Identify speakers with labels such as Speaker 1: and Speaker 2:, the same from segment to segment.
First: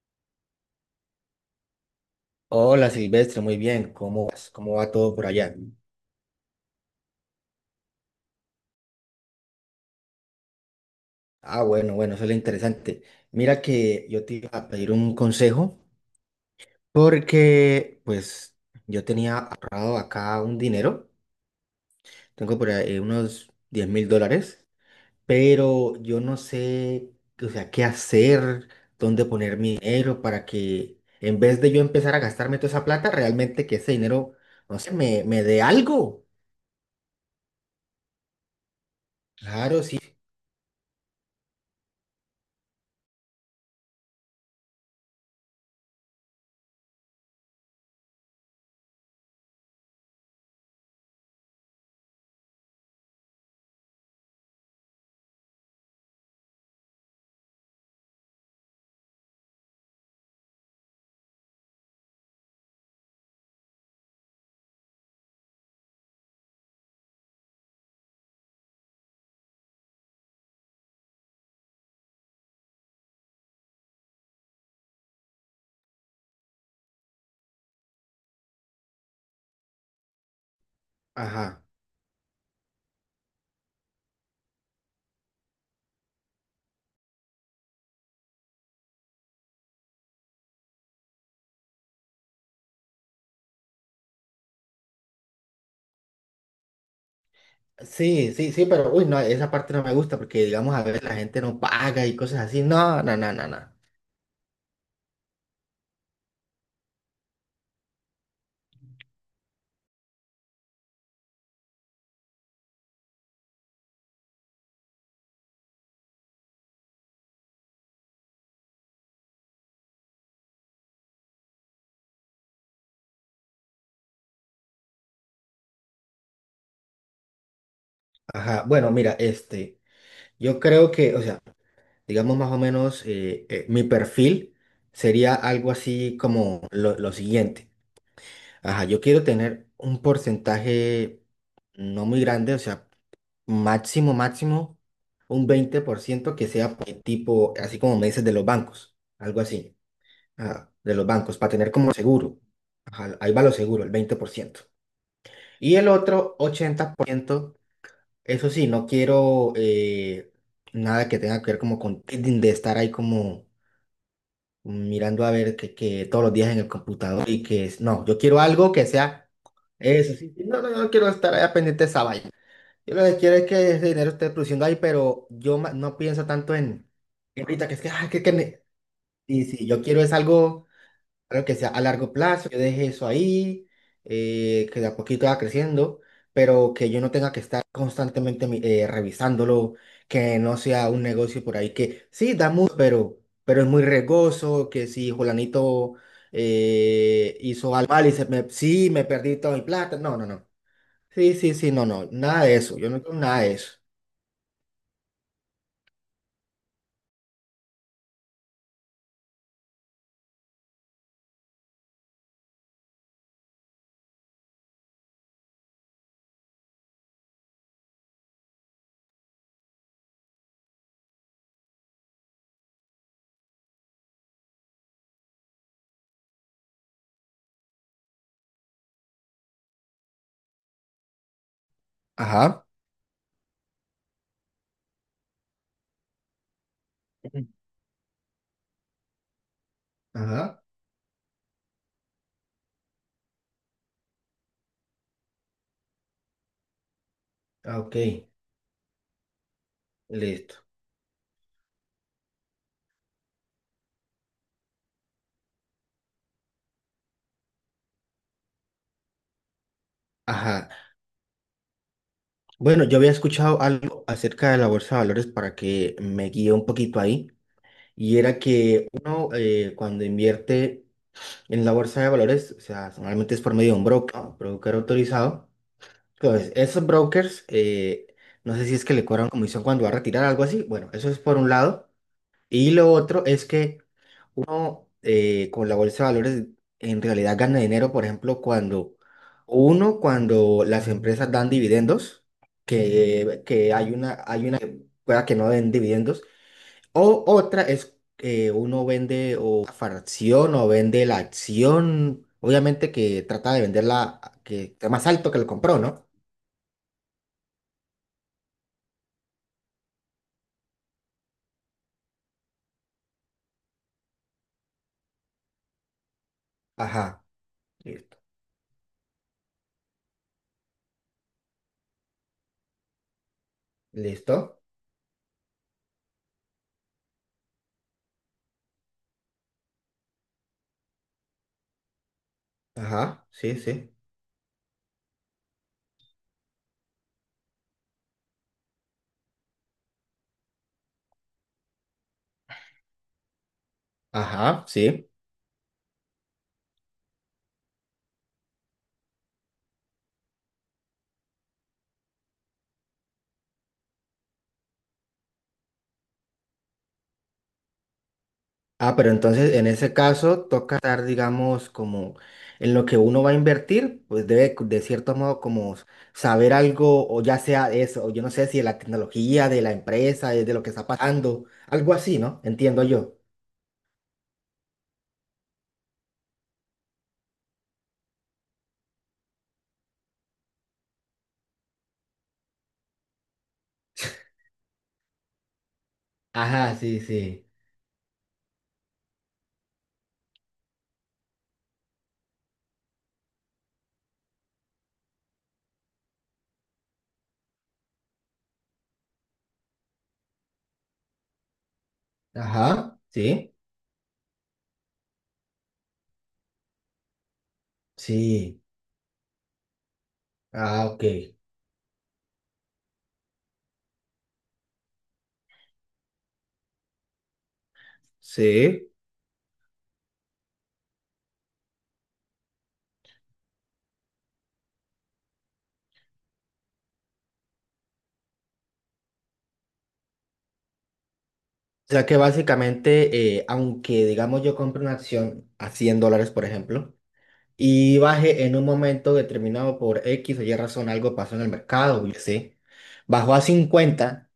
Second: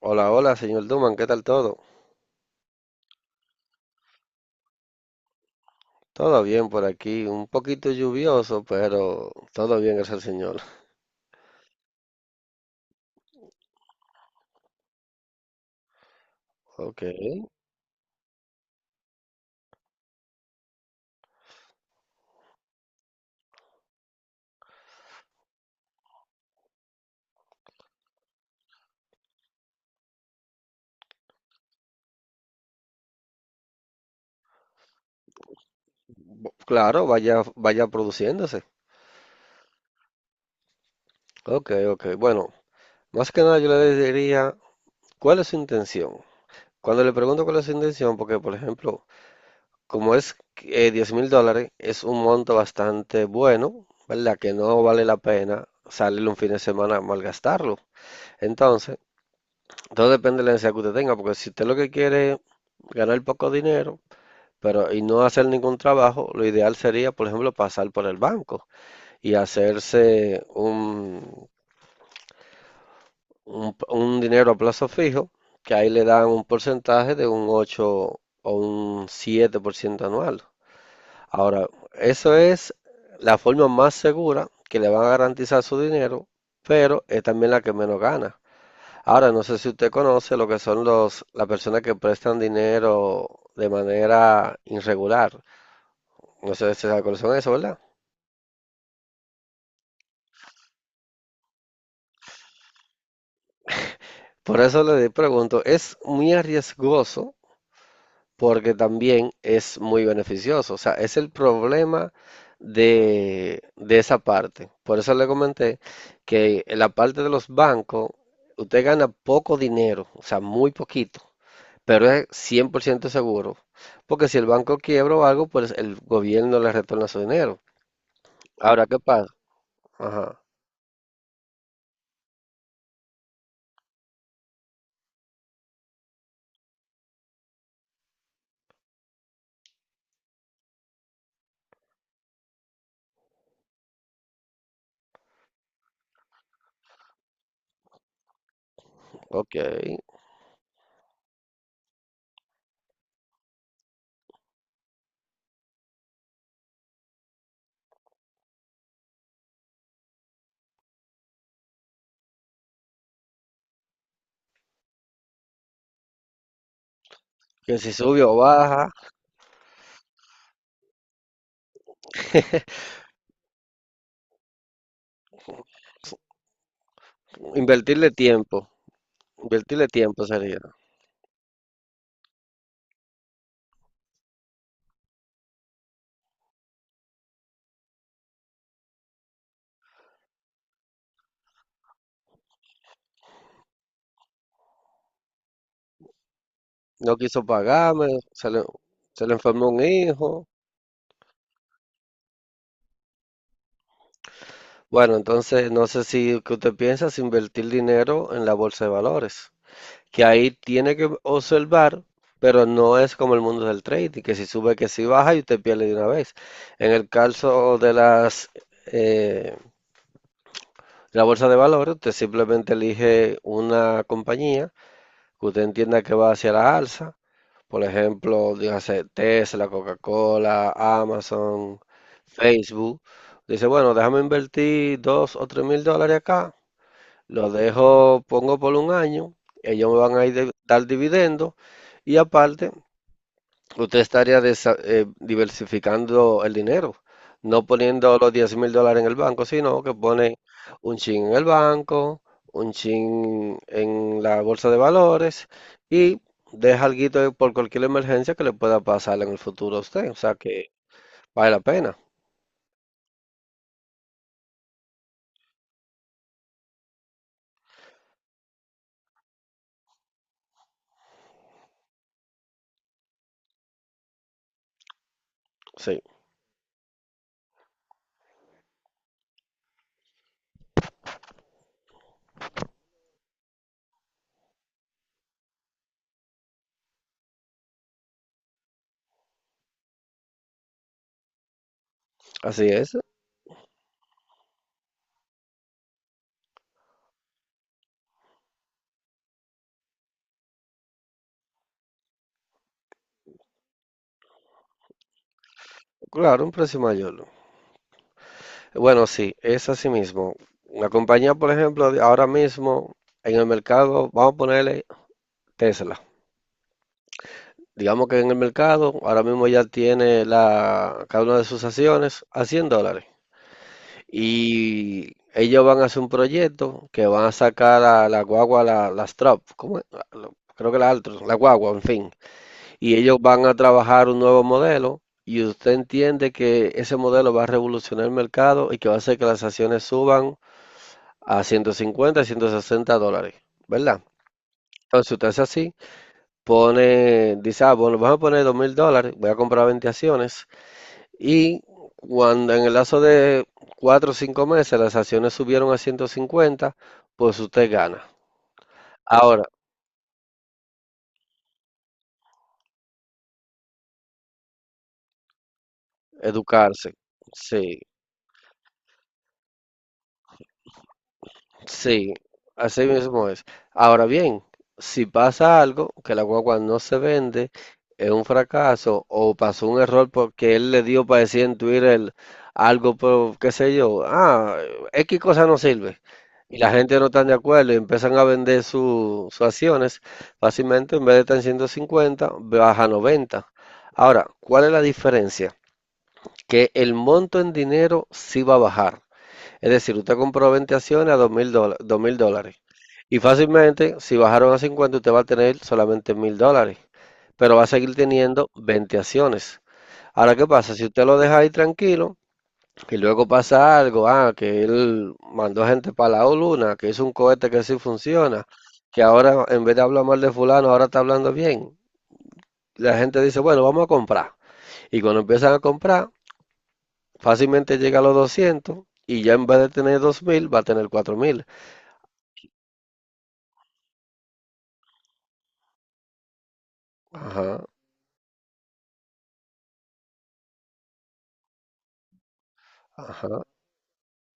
Speaker 1: Hola, hola, señor Duman, ¿qué tal todo?
Speaker 2: Hola Silvestre, muy bien. ¿Cómo vas? ¿Cómo va todo por allá?
Speaker 1: Todo bien por aquí, un poquito lluvioso, pero todo bien, gracias al señor.
Speaker 2: Ah, bueno, bueno, eso es lo interesante. Mira que yo te iba a pedir un consejo
Speaker 1: Ok.
Speaker 2: porque pues yo tenía ahorrado acá un dinero, tengo por ahí unos $10.000, pero yo no sé, o sea, qué hacer, dónde poner mi dinero para que en vez de yo empezar a gastarme toda esa plata, realmente que ese dinero, no sé, me dé algo.
Speaker 1: Claro, vaya, vaya produciéndose.
Speaker 2: Claro, sí.
Speaker 1: Ok, ok, bueno, más que nada yo le diría, ¿cuál es su intención? Cuando le pregunto cuál es su intención, porque por ejemplo, como es 10 mil dólares, es un monto bastante bueno, ¿verdad? Que no vale la pena salir un fin de semana a malgastarlo. Entonces, todo depende de la necesidad que usted tenga, porque si usted lo que quiere es ganar poco dinero, y no hacer ningún trabajo, lo ideal sería, por ejemplo, pasar por el banco y hacerse un dinero a plazo fijo, que ahí le dan un porcentaje de un 8 o un 7% anual.
Speaker 2: Ajá.
Speaker 1: Ahora, eso es la forma más segura que le van a garantizar su dinero, pero es también la que menos gana. Ahora, no sé si usted conoce lo que son las personas que prestan dinero de manera irregular. No sé si sabe cuáles son eso, ¿verdad?
Speaker 2: Sí, sí, sí, pero uy, no, esa parte no me gusta porque, digamos, a veces la gente no paga y cosas así. No, no, no, no, no.
Speaker 1: Por eso le pregunto, es muy arriesgoso porque también es muy beneficioso. O sea, es el problema de esa parte. Por eso le comenté que en la parte de los bancos, usted gana poco dinero, o sea, muy poquito, pero es 100% seguro. Porque si el banco quiebra o algo, pues el gobierno le retorna su dinero.
Speaker 2: Ajá,
Speaker 1: Ahora,
Speaker 2: bueno,
Speaker 1: ¿qué
Speaker 2: mira,
Speaker 1: pasa?
Speaker 2: este,
Speaker 1: Ajá,
Speaker 2: yo creo que, o sea, digamos más o menos, mi perfil sería algo así como lo siguiente. Ajá, yo quiero tener un porcentaje no muy grande, o sea, máximo, máximo, un 20% que sea tipo, así como me dices, de los bancos, algo
Speaker 1: ok.
Speaker 2: así. Ah, de los bancos para tener como seguro. Ajá, ahí va lo seguro, el 20%. Y el otro 80%, eso sí, no quiero nada que tenga que ver como con trading, de estar ahí como mirando a ver que todos los días en el computador y que
Speaker 1: Que
Speaker 2: es,
Speaker 1: si
Speaker 2: no, yo
Speaker 1: sube o
Speaker 2: quiero algo
Speaker 1: baja,
Speaker 2: que sea eso, sí, sí, no, no, no quiero estar ahí pendiente de esa vaina. Yo lo que quiero es que ese dinero esté produciendo ahí, pero yo no pienso tanto en ahorita que es que, ay,
Speaker 1: invertirle tiempo,
Speaker 2: sí, sí, yo
Speaker 1: invertirle
Speaker 2: quiero es
Speaker 1: tiempo sería.
Speaker 2: algo claro que sea a largo plazo, yo deje eso ahí, que de a poquito va creciendo, pero que yo no tenga que estar constantemente revisándolo, que no sea un negocio por ahí que sí da mucho, pero es muy regoso, que si Julanito
Speaker 1: No quiso
Speaker 2: hizo algo
Speaker 1: pagarme,
Speaker 2: mal y
Speaker 1: se le,
Speaker 2: sí, me
Speaker 1: se le
Speaker 2: perdí toda mi
Speaker 1: enfermó un
Speaker 2: plata, no, no,
Speaker 1: hijo.
Speaker 2: no. Sí, sí, sí, no, no, nada de eso, yo no quiero nada de eso.
Speaker 1: Bueno, entonces no sé si que usted piensa es invertir dinero en la bolsa de valores, que ahí tiene que observar, pero no es como el mundo del trading, que si sube, que si baja y usted pierde de una vez. En el caso de las eh, la bolsa de valores, usted simplemente elige una compañía que usted entienda que va hacia la alza. Por ejemplo, dígase Tesla, Coca-Cola, Amazon,
Speaker 2: Ajá.
Speaker 1: Facebook, dice, bueno, déjame invertir dos o tres mil dólares acá,
Speaker 2: Ujú.
Speaker 1: lo dejo, pongo por un año, ellos me van a
Speaker 2: Ajá,
Speaker 1: dar dividendos y aparte, usted estaría diversificando el dinero, no
Speaker 2: ah, ok,
Speaker 1: poniendo los 10 mil dólares en el banco, sino que pone
Speaker 2: listo.
Speaker 1: un chin en el banco, un chin en la bolsa de valores y deja algo por cualquier emergencia que le pueda pasar en el futuro a usted, o sea
Speaker 2: Ajá.
Speaker 1: que vale la pena,
Speaker 2: Bueno, yo había escuchado algo acerca de la bolsa de valores para que me guíe un poquito ahí, y era que uno cuando invierte en la bolsa de valores, o sea, normalmente es por medio de un broker autorizado.
Speaker 1: sí,
Speaker 2: Entonces, esos brokers, no sé si es que le cobran comisión cuando va a retirar algo así. Bueno, eso es por un lado. Y lo otro es que uno con la bolsa de valores en realidad gana dinero, por ejemplo, cuando cuando las empresas dan dividendos,
Speaker 1: así es.
Speaker 2: que hay una que pueda que no den dividendos, o otra es que uno vende o una fracción o vende la acción, obviamente que trata de venderla que esté más alto que lo compró, ¿no?
Speaker 1: Claro, un precio mayor. Bueno, sí, es así mismo. Una compañía, por ejemplo, ahora mismo en el mercado, vamos a ponerle Tesla.
Speaker 2: Ajá,
Speaker 1: Digamos
Speaker 2: listo.
Speaker 1: que en el mercado ahora mismo ya tiene cada una de sus acciones a 100 dólares.
Speaker 2: ¿Listo?
Speaker 1: Y ellos van a hacer un proyecto que van a sacar a la guagua, las Trop, ¿cómo es? Creo que la Altros, la guagua, en fin. Y ellos
Speaker 2: Ajá,
Speaker 1: van a
Speaker 2: sí, sí.
Speaker 1: trabajar un nuevo modelo y usted entiende que ese modelo va a revolucionar el mercado y que va a hacer que las acciones suban a 150, $160, ¿verdad?
Speaker 2: Ajá,
Speaker 1: Entonces
Speaker 2: sí.
Speaker 1: si usted hace así, pone, dice, ah, bueno, vamos a poner 2 mil dólares, voy a comprar 20 acciones y cuando en el lazo de 4 o 5 meses las acciones subieron a 150, pues usted gana.
Speaker 2: Ah, pero
Speaker 1: Ahora,
Speaker 2: entonces en ese caso toca estar, digamos, como en lo que uno va a invertir, pues debe de cierto modo como saber
Speaker 1: educarse.
Speaker 2: algo, o ya sea
Speaker 1: Sí,
Speaker 2: eso, o yo no sé si de la tecnología, de la empresa, de lo que está pasando, algo
Speaker 1: sí,
Speaker 2: así, ¿no?
Speaker 1: así
Speaker 2: Entiendo yo.
Speaker 1: mismo es. Ahora bien, si pasa algo, que la guagua no se vende, es un fracaso o pasó un error porque él le dio para decir en Twitter algo, pero, qué sé yo, ah, X cosa no sirve y la
Speaker 2: Ajá,
Speaker 1: gente
Speaker 2: sí,
Speaker 1: no está de
Speaker 2: sí.
Speaker 1: acuerdo y empiezan a vender sus acciones, fácilmente en vez de estar en 150 baja a 90. Ahora, ¿cuál es la diferencia? Que el monto en dinero sí va a bajar, es decir, usted compró 20 acciones a 2000 dólares.
Speaker 2: Ajá,
Speaker 1: Y
Speaker 2: sí,
Speaker 1: fácilmente, si bajaron a 50, usted va a tener solamente 1000 dólares. Pero va a seguir teniendo
Speaker 2: sí.
Speaker 1: 20 acciones. Ahora, ¿qué pasa? Si
Speaker 2: Ah, ok.
Speaker 1: usted lo deja ahí tranquilo y luego pasa algo, ah, que él mandó gente para la luna, que hizo un cohete que sí funciona,
Speaker 2: Sí.
Speaker 1: que ahora en vez de hablar mal de fulano, ahora está hablando bien. La gente dice, bueno, vamos a comprar. Y cuando empiezan a comprar, fácilmente llega a los 200 y ya en vez de tener 2000, va a tener 4000.
Speaker 2: O sea que básicamente, aunque digamos yo compre una acción a $100, por ejemplo,
Speaker 1: Ajá,
Speaker 2: y baje en un momento determinado por X o Y razón, algo pasó en el mercado, yo sé, bajó a
Speaker 1: ajá.
Speaker 2: 50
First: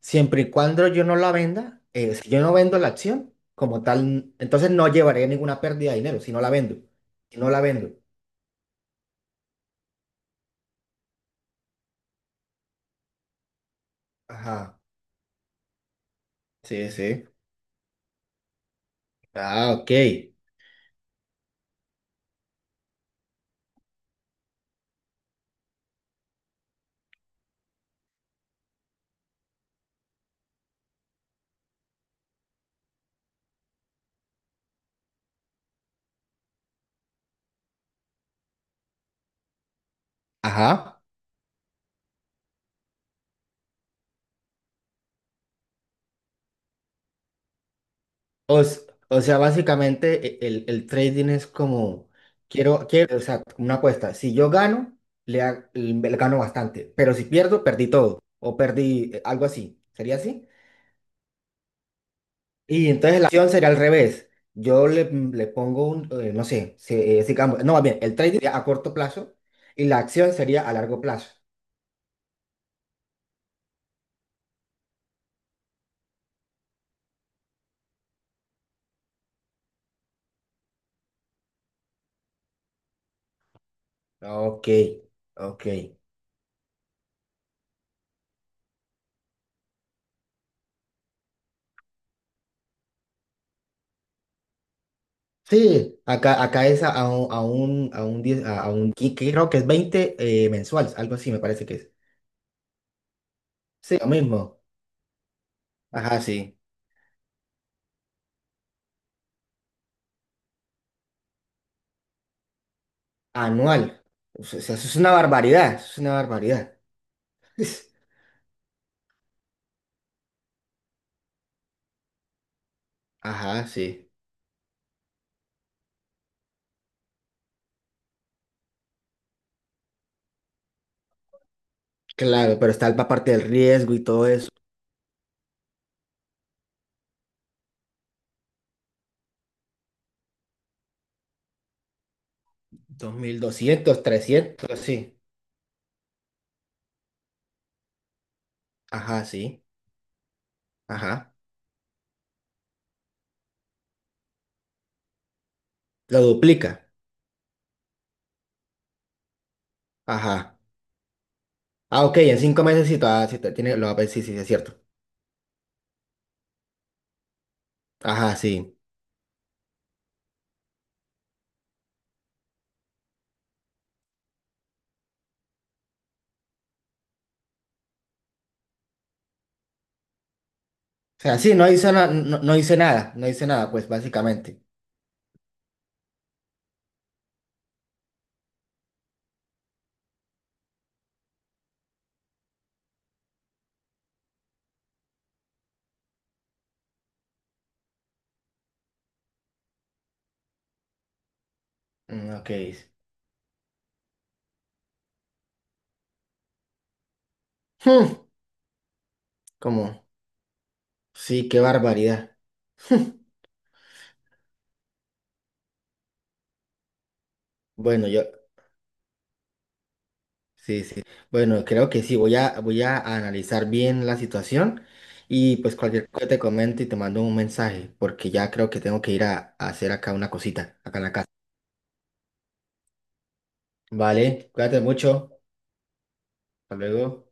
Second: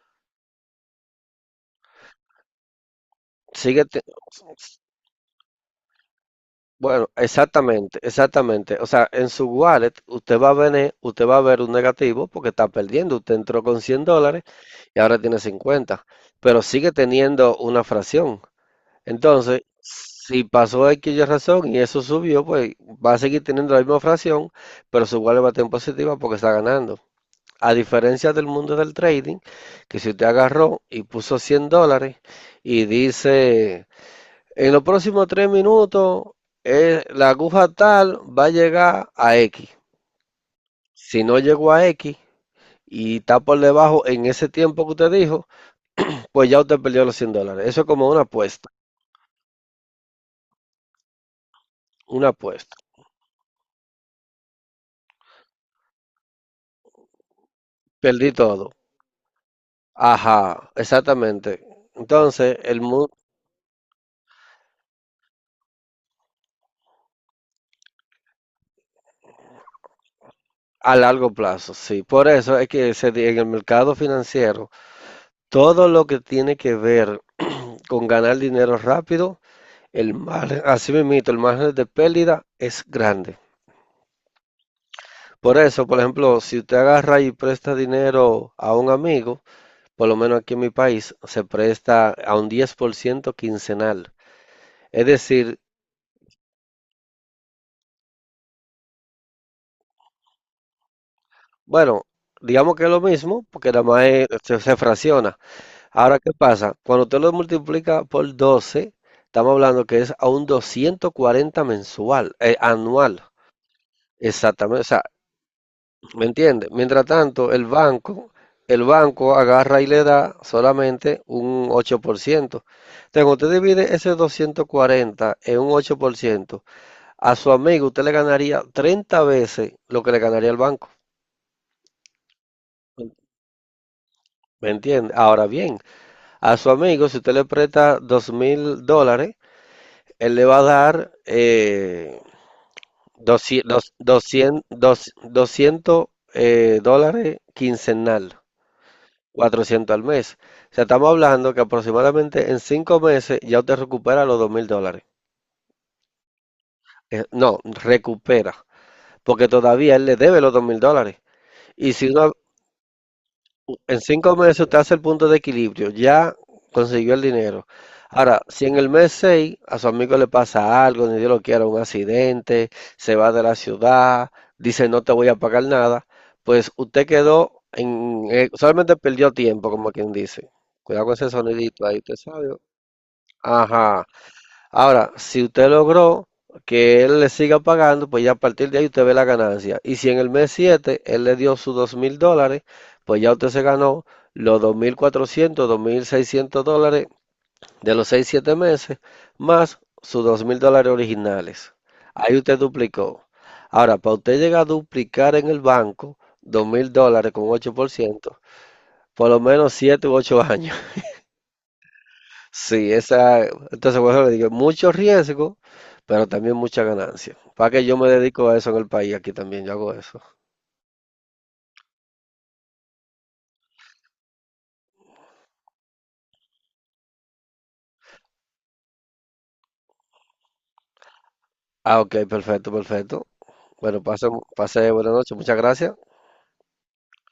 Speaker 2: siempre y cuando yo no la venda, si yo no vendo la acción como
Speaker 1: Sigue, te-
Speaker 2: tal, entonces no llevaré ninguna pérdida de dinero si no la vendo,
Speaker 1: bueno,
Speaker 2: si no la vendo.
Speaker 1: exactamente, exactamente. O sea, en su wallet usted va a ver un negativo porque está perdiendo. Usted entró con 100 dólares
Speaker 2: Ajá,
Speaker 1: y ahora tiene cincuenta, pero
Speaker 2: sí,
Speaker 1: sigue
Speaker 2: sí.
Speaker 1: teniendo una fracción. Entonces,
Speaker 2: Ah, ok.
Speaker 1: si pasó X y razón y eso subió, pues va a seguir teniendo la misma fracción, pero su wallet va a tener positiva porque está ganando. A diferencia del mundo del trading, que si usted agarró y puso 100 dólares y dice... En los próximos 3 minutos, la aguja tal va a llegar a X.
Speaker 2: Ajá.
Speaker 1: Si no llegó a X y está por debajo en ese tiempo que usted dijo, pues ya usted perdió los 100 dólares. Eso es como una
Speaker 2: O,
Speaker 1: apuesta,
Speaker 2: s- o sea, básicamente el trading es como,
Speaker 1: una apuesta.
Speaker 2: quiero, o sea, una apuesta. Si yo gano, le gano bastante, pero si pierdo, perdí todo,
Speaker 1: Perdí
Speaker 2: o
Speaker 1: todo.
Speaker 2: perdí algo así. ¿Sería así?
Speaker 1: Ajá, exactamente. Entonces,
Speaker 2: Y entonces la acción sería al revés. Yo le pongo un, no sé, si, no, más bien, el trading sería a corto plazo y la acción sería a
Speaker 1: a
Speaker 2: largo
Speaker 1: largo
Speaker 2: plazo.
Speaker 1: plazo, sí. Por eso es que en el mercado financiero, todo lo que tiene que ver con ganar dinero rápido, el margen, así mismo, el margen de pérdida es grande.
Speaker 2: Ok,
Speaker 1: Por
Speaker 2: ok.
Speaker 1: eso, por ejemplo, si usted agarra y presta dinero a un amigo, por lo menos aquí en mi país, se presta a un 10% quincenal. Es decir,
Speaker 2: Sí, acá es a un 10 a un, creo que es 20 mensuales, algo así me parece que es.
Speaker 1: bueno, digamos que es lo mismo, porque nada
Speaker 2: Sí,
Speaker 1: más
Speaker 2: lo
Speaker 1: es-
Speaker 2: mismo.
Speaker 1: se, se fracciona. Ahora,
Speaker 2: Ajá,
Speaker 1: ¿qué
Speaker 2: sí.
Speaker 1: pasa? Cuando usted lo multiplica por 12, estamos hablando que es a un 240 mensual, anual.
Speaker 2: Anual. O sea, eso
Speaker 1: Exactamente, o
Speaker 2: es
Speaker 1: sea,
Speaker 2: una barbaridad, eso es una
Speaker 1: ¿me entiende?
Speaker 2: barbaridad.
Speaker 1: Mientras tanto, el banco agarra y le da solamente un 8%. Entonces, cuando usted
Speaker 2: Ajá,
Speaker 1: divide ese
Speaker 2: sí.
Speaker 1: 240 en un 8%, a su amigo usted le ganaría 30 veces lo que le ganaría el banco.
Speaker 2: Claro, pero está la parte del riesgo y todo eso.
Speaker 1: ¿Me entiende? Ahora bien, a su amigo, si usted le presta 2 mil dólares, él le va a dar
Speaker 2: dos mil
Speaker 1: 200,
Speaker 2: doscientos 300
Speaker 1: 200,
Speaker 2: sí.
Speaker 1: 200 dólares quincenal.
Speaker 2: Ajá, sí.
Speaker 1: 400 al mes. O sea, estamos
Speaker 2: Ajá.
Speaker 1: hablando que aproximadamente en 5 meses ya usted recupera los dos mil dólares.
Speaker 2: Lo duplica.
Speaker 1: No, recupera, porque todavía él le debe los
Speaker 2: Ajá.
Speaker 1: dos mil dólares. Y
Speaker 2: Ah,
Speaker 1: si
Speaker 2: ok,
Speaker 1: uno,
Speaker 2: en 5 meses sí, sí, lo va a
Speaker 1: en
Speaker 2: ver, sí, sí,
Speaker 1: cinco
Speaker 2: sí, es
Speaker 1: meses
Speaker 2: cierto.
Speaker 1: usted hace el punto de equilibrio, ya consiguió el dinero.
Speaker 2: Ajá,
Speaker 1: Ahora, si en
Speaker 2: sí.
Speaker 1: el mes 6 a su amigo le pasa algo, ni Dios lo quiera, un accidente, se va de la ciudad, dice no te voy a pagar nada, pues usted quedó en, solamente perdió tiempo, como quien dice. Cuidado con
Speaker 2: O
Speaker 1: ese
Speaker 2: sea, sí,
Speaker 1: sonidito ahí, usted
Speaker 2: no,
Speaker 1: sabe.
Speaker 2: no hice nada, no hice nada, pues
Speaker 1: Ajá.
Speaker 2: básicamente.
Speaker 1: Ahora, si usted logró que él le siga pagando, pues ya a partir de ahí usted ve la ganancia. Y si en el mes 7 él le dio sus dos mil dólares, pues ya usted se ganó los dos mil cuatrocientos, dos mil seiscientos dólares de los seis siete meses, más sus dos mil dólares originales.
Speaker 2: Mm,
Speaker 1: Ahí
Speaker 2: ok.
Speaker 1: usted duplicó. Ahora, para usted llegar a duplicar en el banco dos mil dólares con ocho por
Speaker 2: Hmm,
Speaker 1: ciento, por lo menos
Speaker 2: Como,
Speaker 1: 7 u 8 años.
Speaker 2: sí, qué barbaridad.
Speaker 1: Sí, entonces por eso le digo, mucho riesgo, pero también mucha ganancia. Para que yo
Speaker 2: Bueno,
Speaker 1: me dedico a eso en el país, aquí también yo hago eso.
Speaker 2: sí, sí. Bueno, creo que sí. Voy a analizar bien la situación y pues cualquier cosa te comento y te mando un mensaje porque ya creo que tengo que ir a hacer acá una cosita, acá en la casa.
Speaker 1: Ah, ok, perfecto, perfecto. Bueno, pase,
Speaker 2: Vale, cuídate
Speaker 1: pase buena
Speaker 2: mucho.
Speaker 1: noche, muchas gracias.
Speaker 2: Hasta luego.